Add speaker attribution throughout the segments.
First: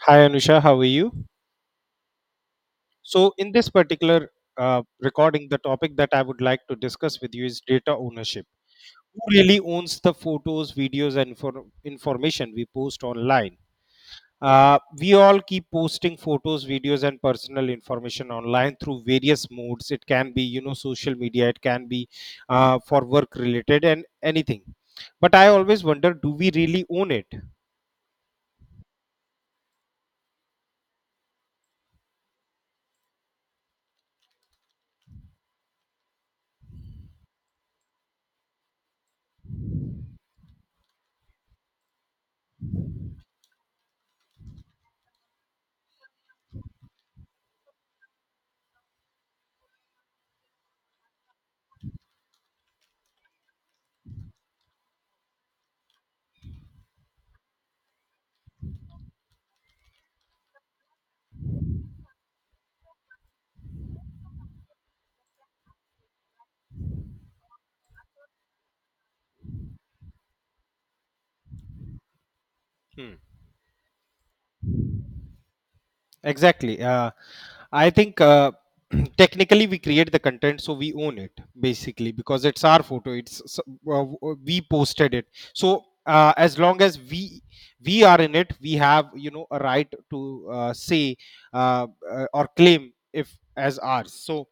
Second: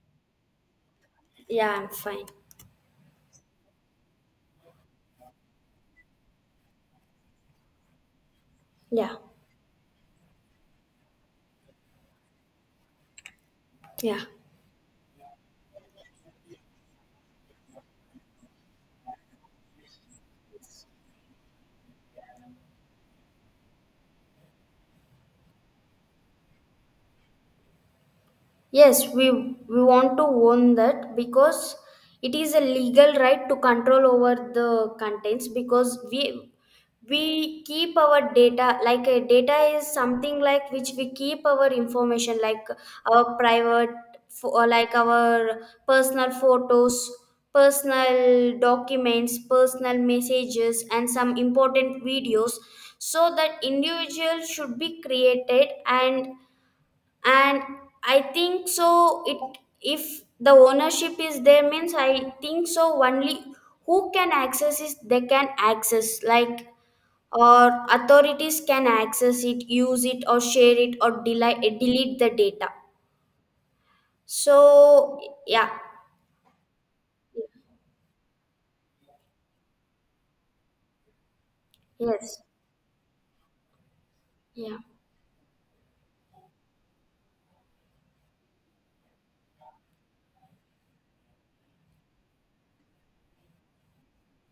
Speaker 1: Hi Anusha, how are you?
Speaker 2: Yeah, I'm fine.
Speaker 1: So, in this particular recording, the topic that I would like to discuss with you is data ownership.
Speaker 2: Yeah.
Speaker 1: Who really owns the photos, videos, and information we post online?
Speaker 2: Yeah.
Speaker 1: We all keep posting photos, videos, and personal information online through various modes. It can be, you know, social media. It can be for work related and anything. But I always wonder, do we really own it?
Speaker 2: Yes, we want to own that because it is a legal right to control over the contents, because we keep our data, like a data is something like which we keep our information like our private or like our personal photos, personal documents, personal messages, and some important videos, so that individual should be created, and I think so it, if the ownership is there means I think so, only who can access is they can access like, or authorities can access it, use it, or share it, or delete the data.
Speaker 1: Hmm.
Speaker 2: So, yeah.
Speaker 1: Exactly. I think technically we create the content, so we own it basically
Speaker 2: Yes.
Speaker 1: because it's our photo. It's we
Speaker 2: Yeah.
Speaker 1: posted it. So as long as we are in it, we have you know a right to say or claim if as ours. So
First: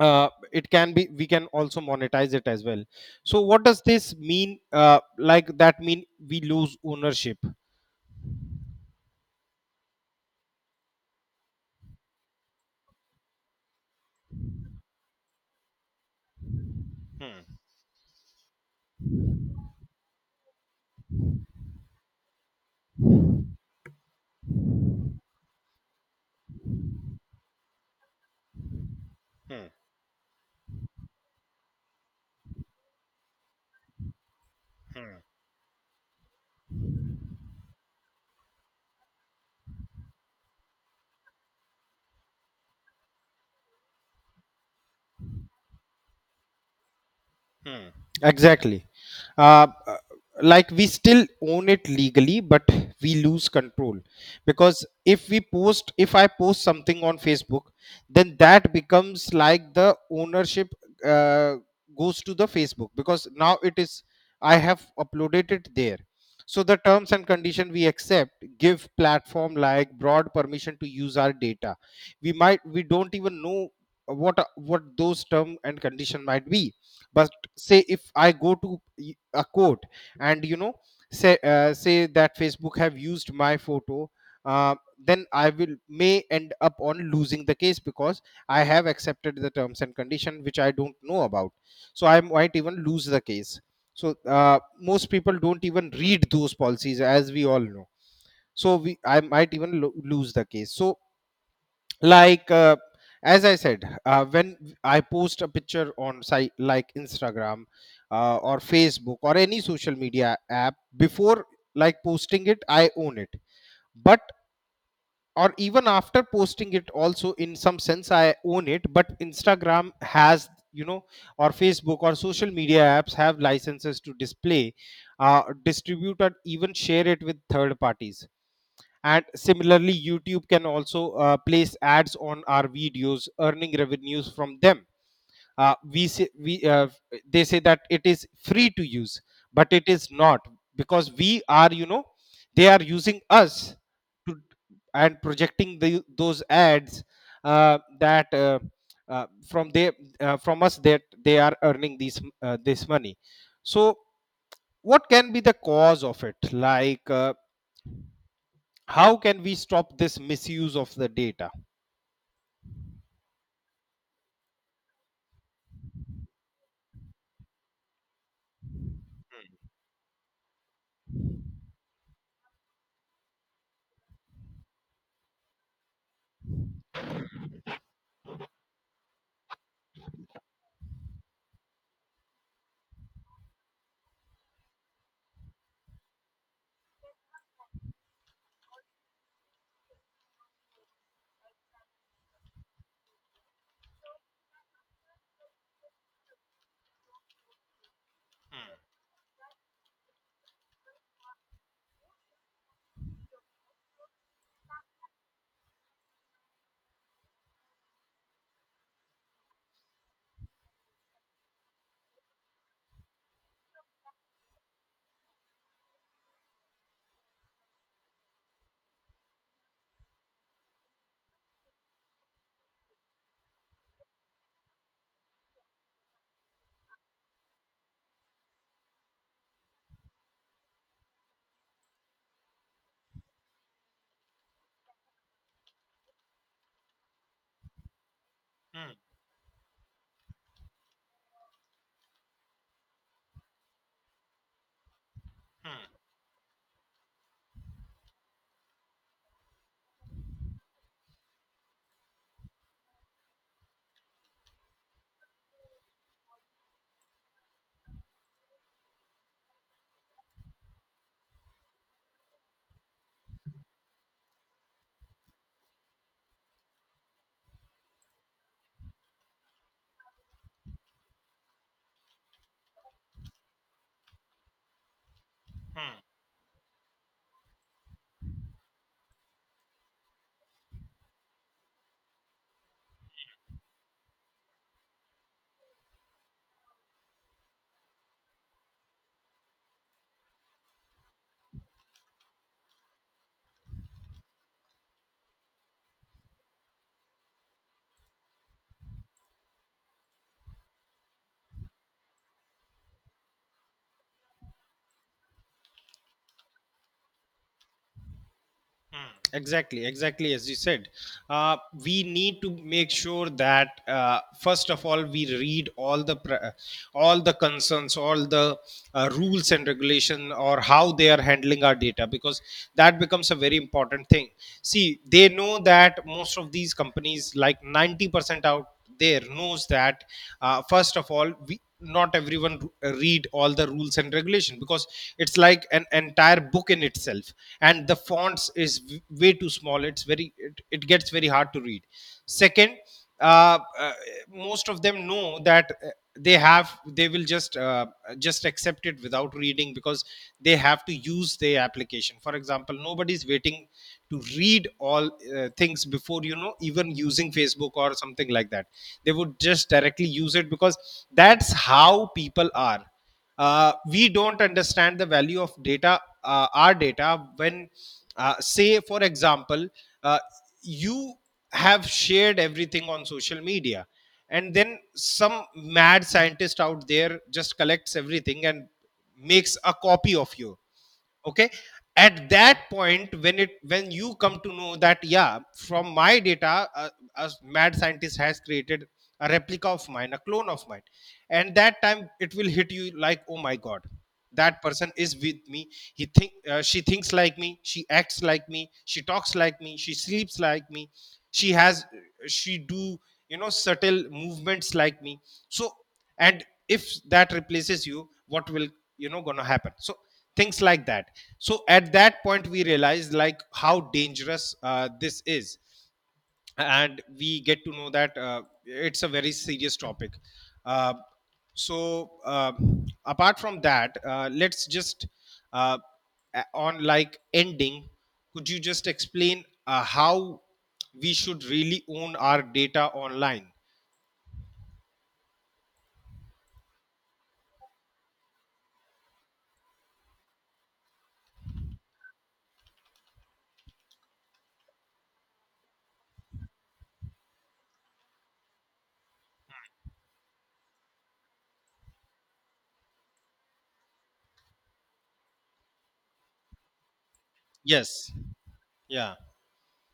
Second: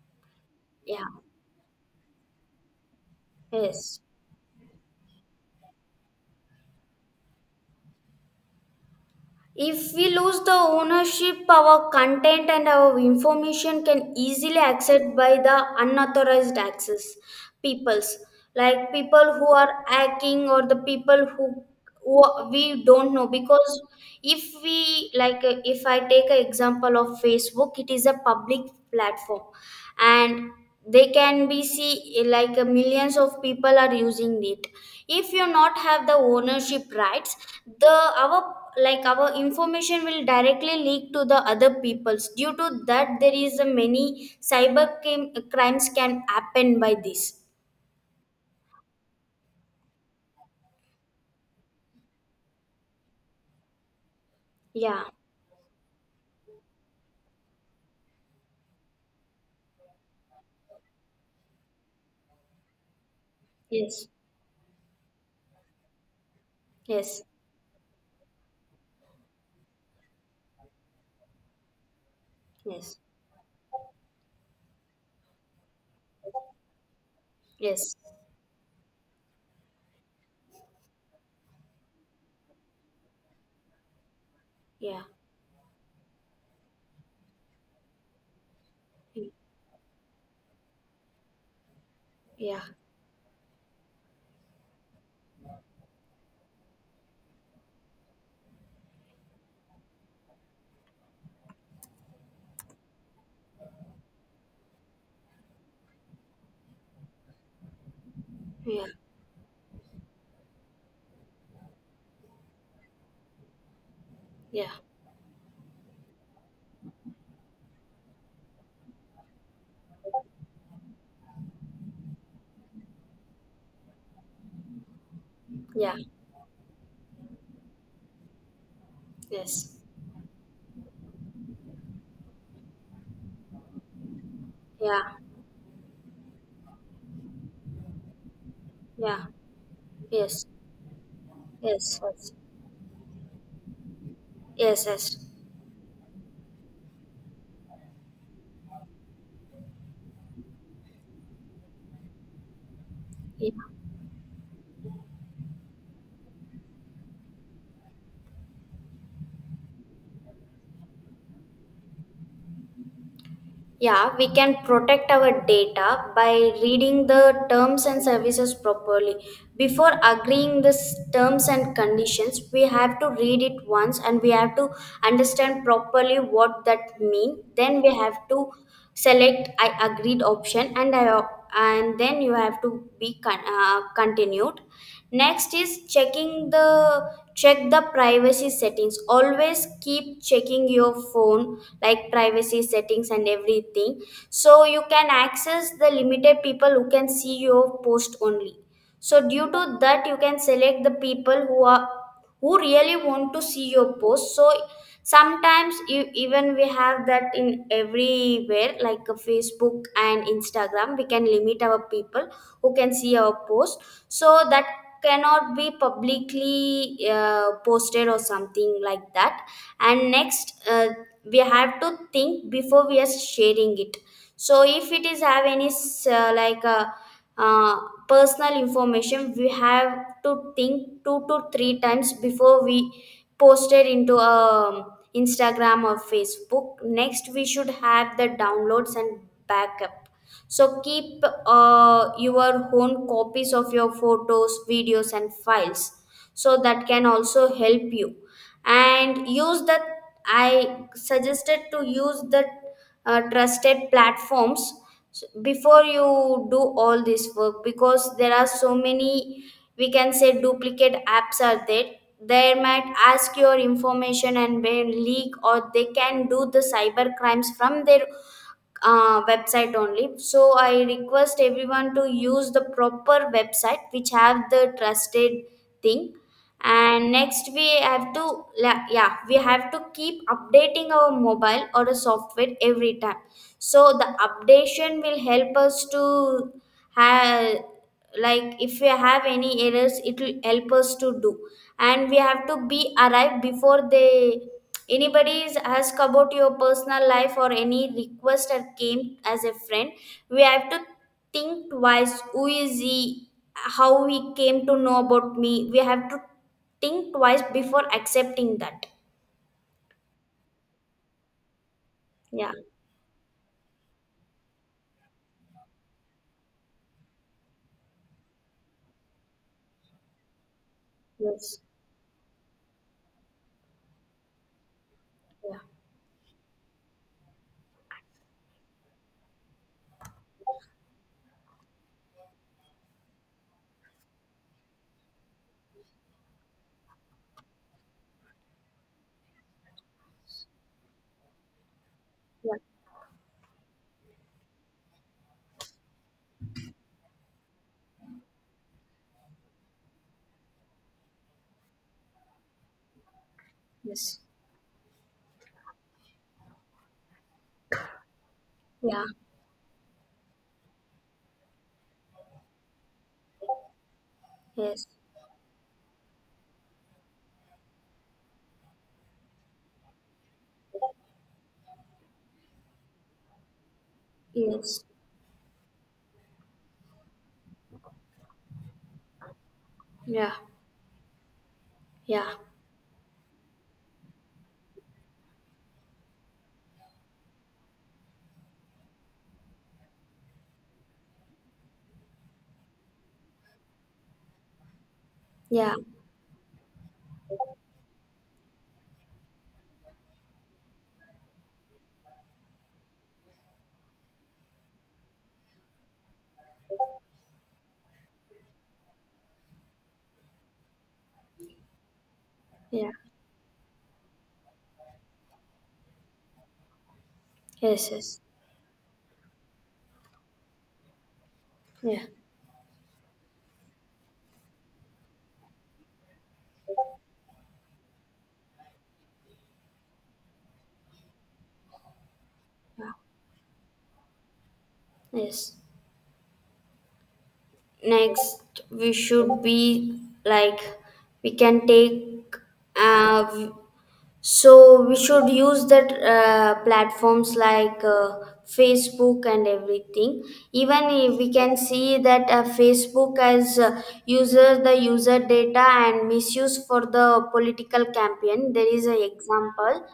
Speaker 1: it can
Speaker 2: Yeah.
Speaker 1: be we can also monetize it as well. So what does
Speaker 2: Yes.
Speaker 1: this mean? Like that mean we lose ownership.
Speaker 2: If we lose the ownership, our content and our information can easily accessed by the unauthorized access peoples, like people who are hacking, or the people who we don't know. Because if we like, if I take an example of Facebook, it is a public platform, and they can be see like millions of people are using it. If you not have the ownership rights, the our our information will directly leak to the other peoples, due to that there is a many cyber crimes can happen by this.
Speaker 1: Hmm. Exactly. Uh, uh, like we still own it legally, but we lose control because
Speaker 2: Yeah.
Speaker 1: if we post, if I post something on Facebook, then that becomes like the ownership uh, goes to the Facebook because now it is
Speaker 2: Yes.
Speaker 1: I have uploaded it there. So the terms
Speaker 2: Yes.
Speaker 1: and condition we accept give platform like broad permission to use our data. We
Speaker 2: Yes.
Speaker 1: don't even know what those term and condition might be, but say
Speaker 2: Yes.
Speaker 1: if I go to a court and you know say say that Facebook have used my photo, uh,
Speaker 2: Yeah.
Speaker 1: then I will may end up on losing the case because I have accepted the terms and condition which I don't know about, so I might
Speaker 2: Yeah.
Speaker 1: even lose the case. So most people don't even read those policies, as we all know. So we I might even lose the case. So like as I said, when I post a picture on site like Instagram, or
Speaker 2: Yeah.
Speaker 1: Facebook or any social media app, before like posting it I own it, but
Speaker 2: Yeah.
Speaker 1: or even after posting it also in some sense I own it, but Instagram has you know or Facebook or social media apps have licenses to display,
Speaker 2: Yeah.
Speaker 1: distribute or even share it with third parties. And
Speaker 2: Yes.
Speaker 1: similarly YouTube can also place ads on our videos, earning revenues from them.
Speaker 2: Yeah.
Speaker 1: We say we they say that it is free to use,
Speaker 2: Yeah.
Speaker 1: but it is not,
Speaker 2: Yes.
Speaker 1: because we are you
Speaker 2: Yes.
Speaker 1: know
Speaker 2: Yes.
Speaker 1: they are using us to
Speaker 2: Yes. Yes.
Speaker 1: and projecting the, those ads that from they, from us, that they are earning these this money.
Speaker 2: Yeah.
Speaker 1: So what can be the cause of it? Like how can we stop this misuse of the data?
Speaker 2: Yeah, we can protect our data by reading the terms and services properly. Before agreeing this terms and conditions, we have to read it once, and we have to understand properly what that mean. Then we have to select I agreed option, and then you have to be continued. Next is check the privacy settings. Always keep checking your phone like privacy settings and everything, so you can access the limited people who can see your post only. So due to that, you can select the people who are who really want to see your post. So sometimes you, even we have that in everywhere like a Facebook and Instagram, we can limit our people who can see our post, so that cannot be publicly posted or something like that. And next, we have to think before we are sharing it. So if it is have any like a uh, personal information, we have to think 2 to 3 times before we post it into Instagram or Facebook. Next we should have the downloads and backup, so keep your own copies of your photos, videos, and files. So that can also help you. And use the I suggested to use the trusted platforms before you do all this work, because there are so many, we can say duplicate apps are there. They might ask your information and may leak, or they can do the cyber crimes from their website only. So I request everyone to use the proper website which have the trusted thing. And next we have to yeah, we have to keep updating our mobile or a software every time. So the updation will help us to have, like if we have any errors, it will help us to do. And we have to be arrived before they anybody is ask about your personal life or any request that came as a friend, we have to think twice who is he, how he came to know about me. We have to think twice before accepting that.
Speaker 1: Hmm. Exactly, exactly, as you said, uh, we need
Speaker 2: Yeah.
Speaker 1: to make sure that first of all we read all the all the concerns, all the rules and regulation or how they are
Speaker 2: Yes.
Speaker 1: handling our data, because that becomes a very important thing. See, they know
Speaker 2: Yeah.
Speaker 1: that most of these companies like 90% out there knows that first of all we not everyone read all the rules and regulation because it's like an entire book in itself, and the fonts is way too small. It's very it, it gets very hard to read.
Speaker 2: Yeah.
Speaker 1: Second, uh, uh, most of them know that they will just accept it without reading because they have to use their application. For example, nobody's waiting to
Speaker 2: Yes.
Speaker 1: read all things before you know even using Facebook or something like that.
Speaker 2: Yeah.
Speaker 1: They would just directly use it because that's how people are. We don't
Speaker 2: Yes.
Speaker 1: understand the value of data, our data, when say for example, uh, you have shared everything on social media and then
Speaker 2: Yes.
Speaker 1: some mad scientist out there just collects everything and makes a copy of
Speaker 2: Yeah.
Speaker 1: you. Okay, at
Speaker 2: Yeah.
Speaker 1: that point when it when you come to know that yeah, from my data a mad scientist has created a replica of mine, a clone of mine, and that time it will hit you like, oh my god, that person is with me.
Speaker 2: Yeah.
Speaker 1: He think she thinks like me, she acts like me, she talks like me, she sleeps like me, she has, she do you know subtle movements like me. So, and if that replaces you, what will you know gonna happen? So things like that. So at that point we
Speaker 2: Yeah.
Speaker 1: realized like how dangerous this is, and we get to know
Speaker 2: Yes.
Speaker 1: that
Speaker 2: Yes.
Speaker 1: it's a very serious topic. uh,
Speaker 2: Yeah.
Speaker 1: so uh, Apart from that, let's just uh, on like ending, could you just explain how we should really own our data
Speaker 2: Yeah.
Speaker 1: online?
Speaker 2: Yes. Next we should be, like, we can take uh, v- so we should use that platforms like Facebook and everything. Even if we can see that Facebook as user data and misuse for the political
Speaker 1: Yes.
Speaker 2: campaign, there is an
Speaker 1: Yeah,
Speaker 2: example.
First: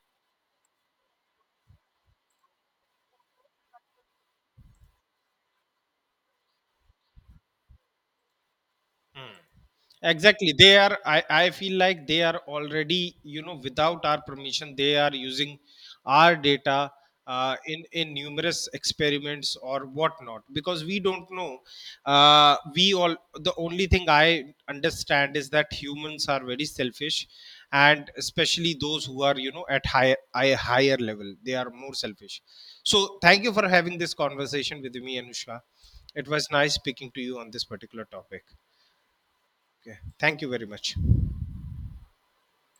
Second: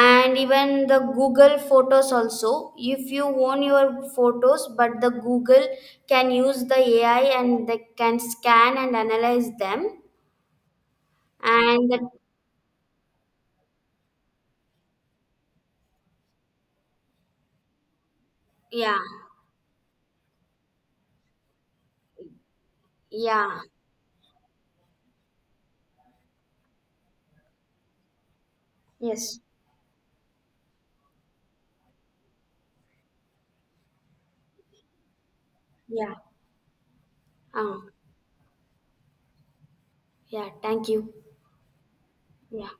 Speaker 2: And even the Google photos also, if you own your photos, but the Google can use the AI and they can scan and analyze them.
Speaker 1: exactly. They are, I feel
Speaker 2: and
Speaker 1: like
Speaker 2: that,
Speaker 1: they are already you know without our permission they are using our data in numerous
Speaker 2: yeah.
Speaker 1: experiments or whatnot because we don't know. We all the
Speaker 2: Yeah.
Speaker 1: only thing I understand is that humans are very selfish, and especially those who are
Speaker 2: Yes.
Speaker 1: you know at higher level they are more selfish. So thank you for having this conversation with me, Anusha.
Speaker 2: Yeah.
Speaker 1: It was nice speaking to you on this
Speaker 2: um,
Speaker 1: particular topic. Okay. Thank you
Speaker 2: yeah
Speaker 1: very
Speaker 2: thank
Speaker 1: much.
Speaker 2: you. Yeah.